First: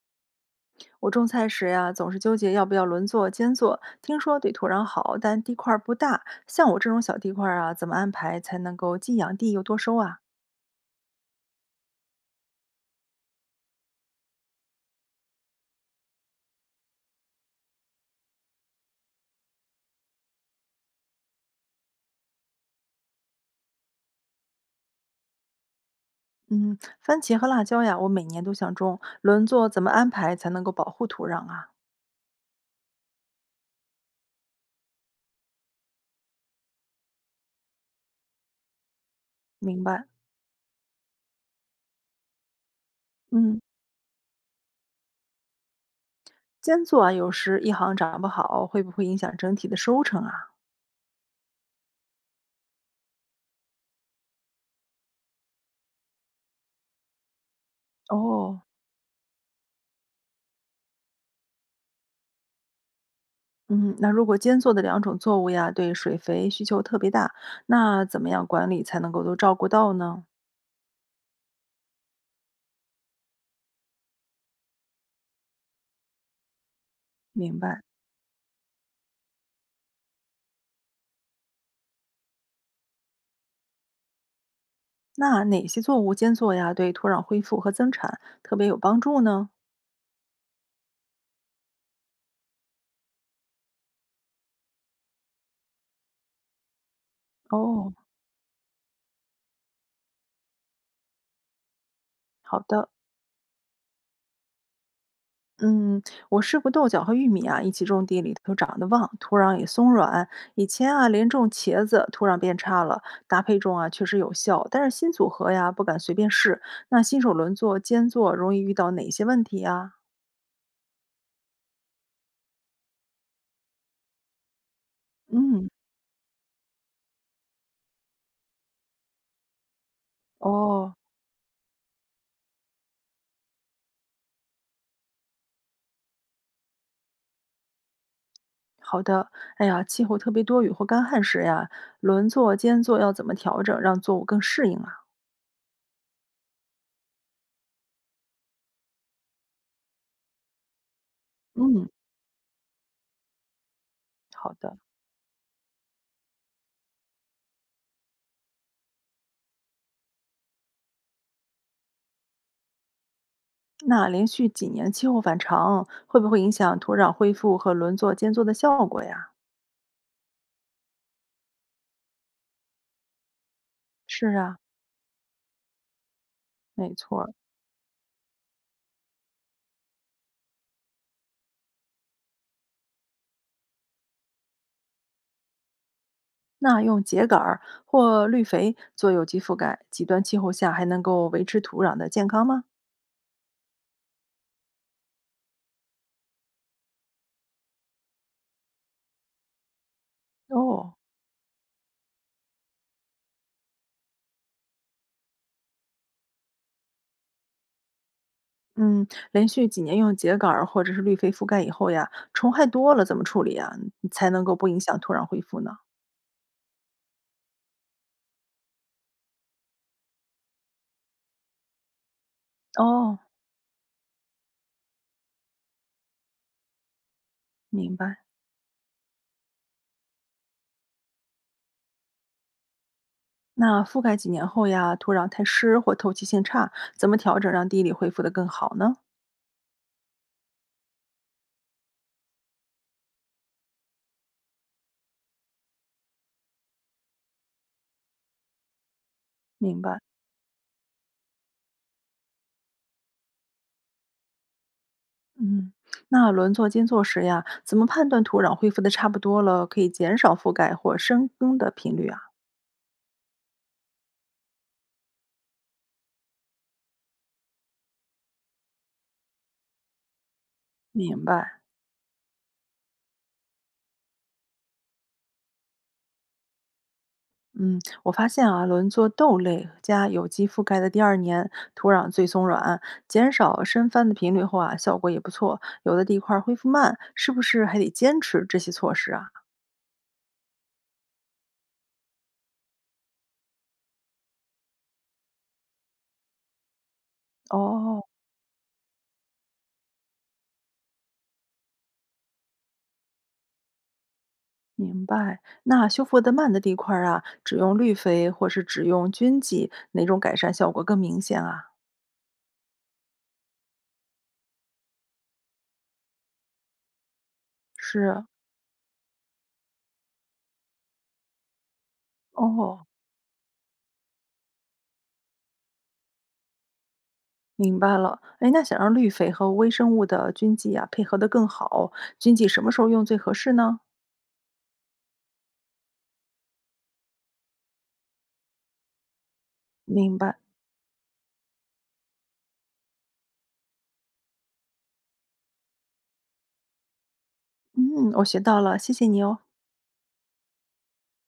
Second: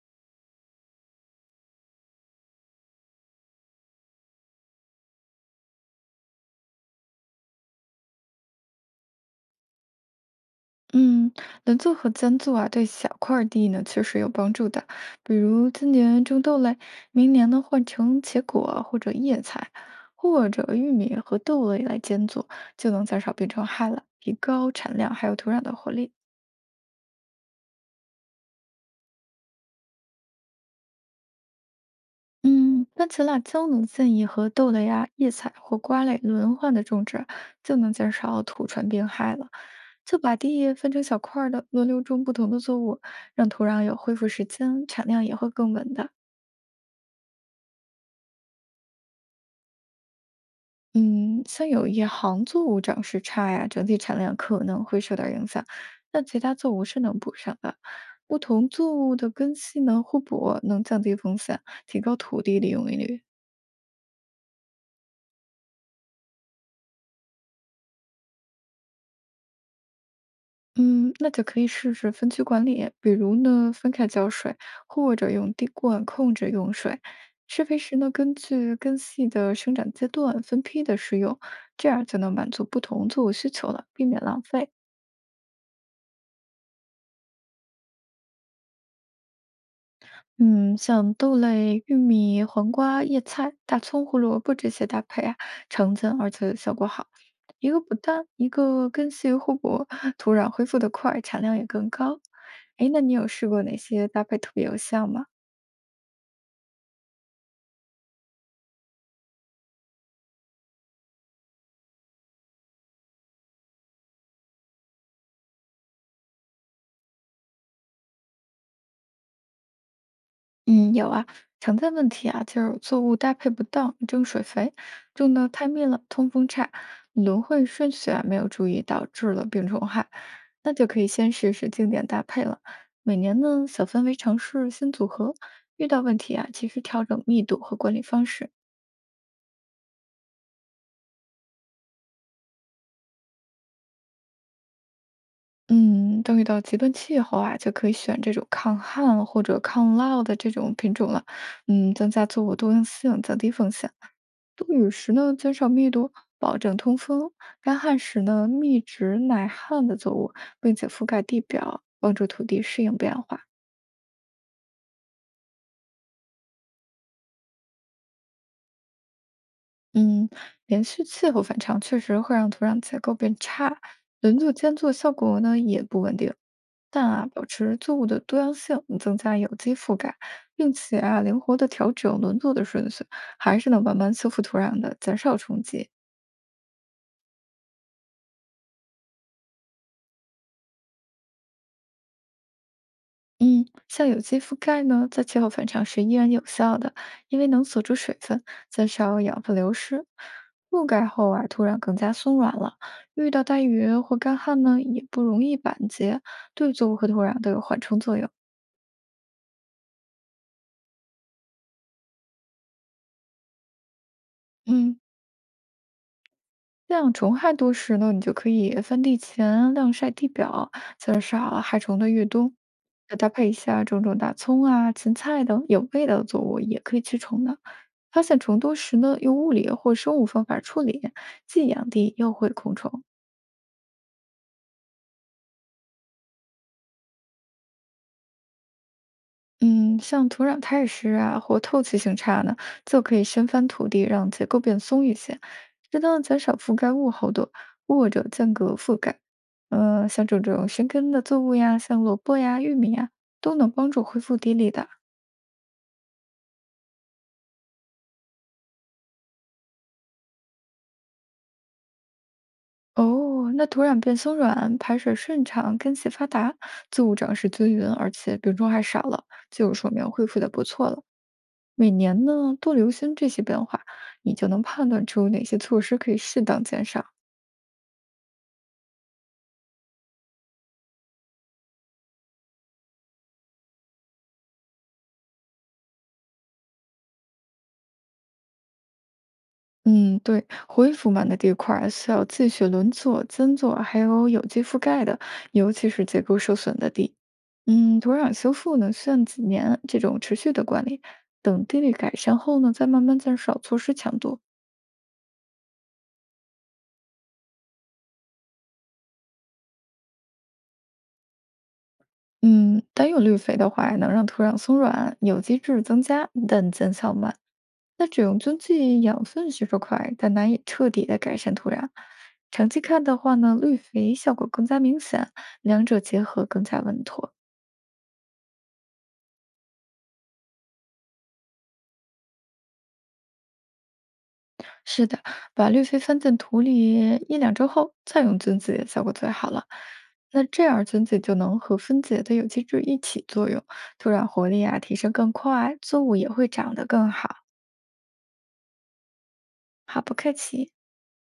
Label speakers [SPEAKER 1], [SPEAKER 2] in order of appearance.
[SPEAKER 1] 我种菜时呀，总是纠结要不要轮作、间作。听说对土壤好，但地块儿不大。像我这种小地块儿啊，怎么安排才能够既养地又多收啊？
[SPEAKER 2] 嗯，轮作和间作啊，对小块儿地呢确实有帮助的。比如今年种豆类，明年呢换成茄果或者叶菜，或者玉米和豆类来间作，就能减少病虫害了，提高产量还有土壤的活力。
[SPEAKER 1] 嗯，番茄和辣椒呀，我每年都想种。轮作怎么安排才能够保护土壤啊？
[SPEAKER 2] 嗯，番茄、辣椒呢建议和豆类啊、叶菜或瓜类轮换的种植，就能减少土传病害了。
[SPEAKER 1] 明白。
[SPEAKER 2] 就把地分成小块儿的，轮流种不同的作物，让
[SPEAKER 1] 嗯，
[SPEAKER 2] 土壤有恢复时间，产量也会更稳的。
[SPEAKER 1] 间作啊，有时一行长不好，会不会影响整体的收成啊？
[SPEAKER 2] 嗯，像有一行作物长势差呀，整体产量可能会受到影响，但其他作物是能补上的。不
[SPEAKER 1] 哦，
[SPEAKER 2] 同作物的根系呢互补，能降低风险，提高土地利用率。
[SPEAKER 1] 嗯，那如果间作的两种作物呀，对水肥需求特别大，那怎么样管理才能够都照顾到呢？
[SPEAKER 2] 嗯，那就可以试试分区管理，比如呢分开浇水，或者用滴灌控制用水。
[SPEAKER 1] 明
[SPEAKER 2] 施肥
[SPEAKER 1] 白。
[SPEAKER 2] 时呢，根据根系的生长阶段分批的施用，这样就能满足不同作物需求了，避免浪费。
[SPEAKER 1] 那哪些作物间作呀，对土壤恢复和增产特别有帮助呢？
[SPEAKER 2] 嗯，像豆类、玉米、黄瓜、叶菜、大葱、胡萝卜这些搭配啊，常见而且效果好。一个
[SPEAKER 1] 哦，
[SPEAKER 2] 补氮，一个根系互补，土壤恢复得快，产量也更高。
[SPEAKER 1] 好的，
[SPEAKER 2] 哎，那你有试过哪些搭配特别有效吗？
[SPEAKER 1] 嗯，我试过豆角和玉米啊，一起种地，里头长得旺，土壤也松软。以前啊，连种茄子，土壤变差了，搭配种啊确实有效，但是新组合呀不敢随便试。那新手轮作、间作容易遇到哪些问题呀？
[SPEAKER 2] 嗯，有啊，常见问题啊，就是作物搭配不当，争水肥，种的
[SPEAKER 1] 嗯，
[SPEAKER 2] 太密了，通风差，轮换顺序啊没有注意，导致了病虫害。那就
[SPEAKER 1] 哦。
[SPEAKER 2] 可以先试试经典搭配了。每年呢，小范围尝试新组合，遇到问题啊，及时调整密度和管理方式。
[SPEAKER 1] 好的，哎呀，气候特别多雨或干旱时呀，轮作、间作要怎么调整，让作物更适应啊？
[SPEAKER 2] 嗯，当遇到极端气候啊，就可以选这种抗旱或者抗涝的这种品种了。
[SPEAKER 1] 嗯，
[SPEAKER 2] 增加作物多样性，降低风险。
[SPEAKER 1] 好
[SPEAKER 2] 多
[SPEAKER 1] 的。
[SPEAKER 2] 雨时呢，减少密度，保证通风；干旱时呢，密植耐旱的作物，并且覆盖地表，帮助土地适应变化。
[SPEAKER 1] 那连续几年气候反常，会不会影响土壤恢复和轮作间作的效果呀？
[SPEAKER 2] 嗯，连续气候反常确实会让土壤结构变差，
[SPEAKER 1] 是
[SPEAKER 2] 轮作
[SPEAKER 1] 啊，
[SPEAKER 2] 间作效果呢也不稳定。
[SPEAKER 1] 没
[SPEAKER 2] 但
[SPEAKER 1] 错
[SPEAKER 2] 啊，
[SPEAKER 1] 儿。
[SPEAKER 2] 保持作物的多样性，增加有机覆盖，并且啊灵活的调整轮作的顺序，还是能慢慢修复土壤的，减少冲击。
[SPEAKER 1] 那用秸秆儿或绿肥做有机覆盖，极端气候下还能够维持土壤的健康吗？
[SPEAKER 2] 嗯，像有机覆盖呢，在气候反常时依然有效的，因为能锁住水分，减少养分流失。覆
[SPEAKER 1] 哦，
[SPEAKER 2] 盖后啊，土壤更加松软了，遇到大雨或干旱呢，也不容易板结，对作物和土壤都有缓冲作用。
[SPEAKER 1] 嗯，连续几年用秸秆儿或者是绿肥覆盖以后呀，虫害多了怎么处理呀？嗯才能够不影
[SPEAKER 2] 嗯。
[SPEAKER 1] 响土壤恢复呢？
[SPEAKER 2] 像虫害多时呢，你就可以翻地前晾晒地表，减少害虫的越冬。再
[SPEAKER 1] 哦，
[SPEAKER 2] 搭配一下种种大葱啊、芹菜等有味道的作物，也可以驱虫的。
[SPEAKER 1] 明白。
[SPEAKER 2] 发现虫多时呢，用物理或生物方法处理，既养地又会控虫。
[SPEAKER 1] 那覆盖几年后呀，土壤太湿或透气性差，怎么调整让地里恢复得更好呢？
[SPEAKER 2] 嗯，像土壤太湿啊，或透气性差呢，就可以深翻土地，让结构变松一些，适当地减少覆盖物厚度，或者间隔覆盖。
[SPEAKER 1] 明白。
[SPEAKER 2] 像这种深根的作物呀，像萝卜呀、玉米呀，都能帮助恢复地力的。
[SPEAKER 1] 嗯，那轮作间作时呀，怎么判断土壤恢复的差不多了，可以减少覆盖或深耕的频率啊？
[SPEAKER 2] 哦，那土壤变松软，排水顺畅，根系发达，作物长势均匀，而且病虫害少了，就说明恢复的不错了。
[SPEAKER 1] 明白。
[SPEAKER 2] 每年呢，多留心这些变化，你就能判断出哪些措施可以适当减少。
[SPEAKER 1] 嗯，我发现啊，轮作豆类加有机覆盖的第二年，土壤最松软，减少深翻的频率后啊，效果也不错。有的地块儿恢复慢，是不是还得坚持这些措施啊？
[SPEAKER 2] 嗯，对，灰复腐满的地块儿需要继续轮作、增作，还有有机覆盖的，尤其是结构受损的地。
[SPEAKER 1] 哦，
[SPEAKER 2] 土壤修复呢，需要几年这种持续的管理，等地力改善后呢，再慢慢减少措施强度。
[SPEAKER 1] 明白。那修复的慢的地块儿啊，只用绿肥或是只用菌剂，哪种改善效果更明显啊？
[SPEAKER 2] 嗯，单用绿肥的话，能让土壤松软，有机质增加，但见效慢。那只
[SPEAKER 1] 是
[SPEAKER 2] 用菌剂养分吸收快，但难以彻底的改善土壤。长期
[SPEAKER 1] 哦，
[SPEAKER 2] 看的话呢，绿肥效果更加明显，两者结合更加稳妥。
[SPEAKER 1] 明白了。哎，那想让绿肥和微生物的菌剂啊配合得更好，菌剂什么时候用最合适呢？
[SPEAKER 2] 是的，把绿肥翻进土里一两周后，再用菌子效果最好了。
[SPEAKER 1] 明白。
[SPEAKER 2] 那这样菌子就能和分解的有机质一起作用，土壤活力啊提升更快，作物也会长得更好。
[SPEAKER 1] 嗯，我学到了，谢谢你哦。
[SPEAKER 2] 好，不客气。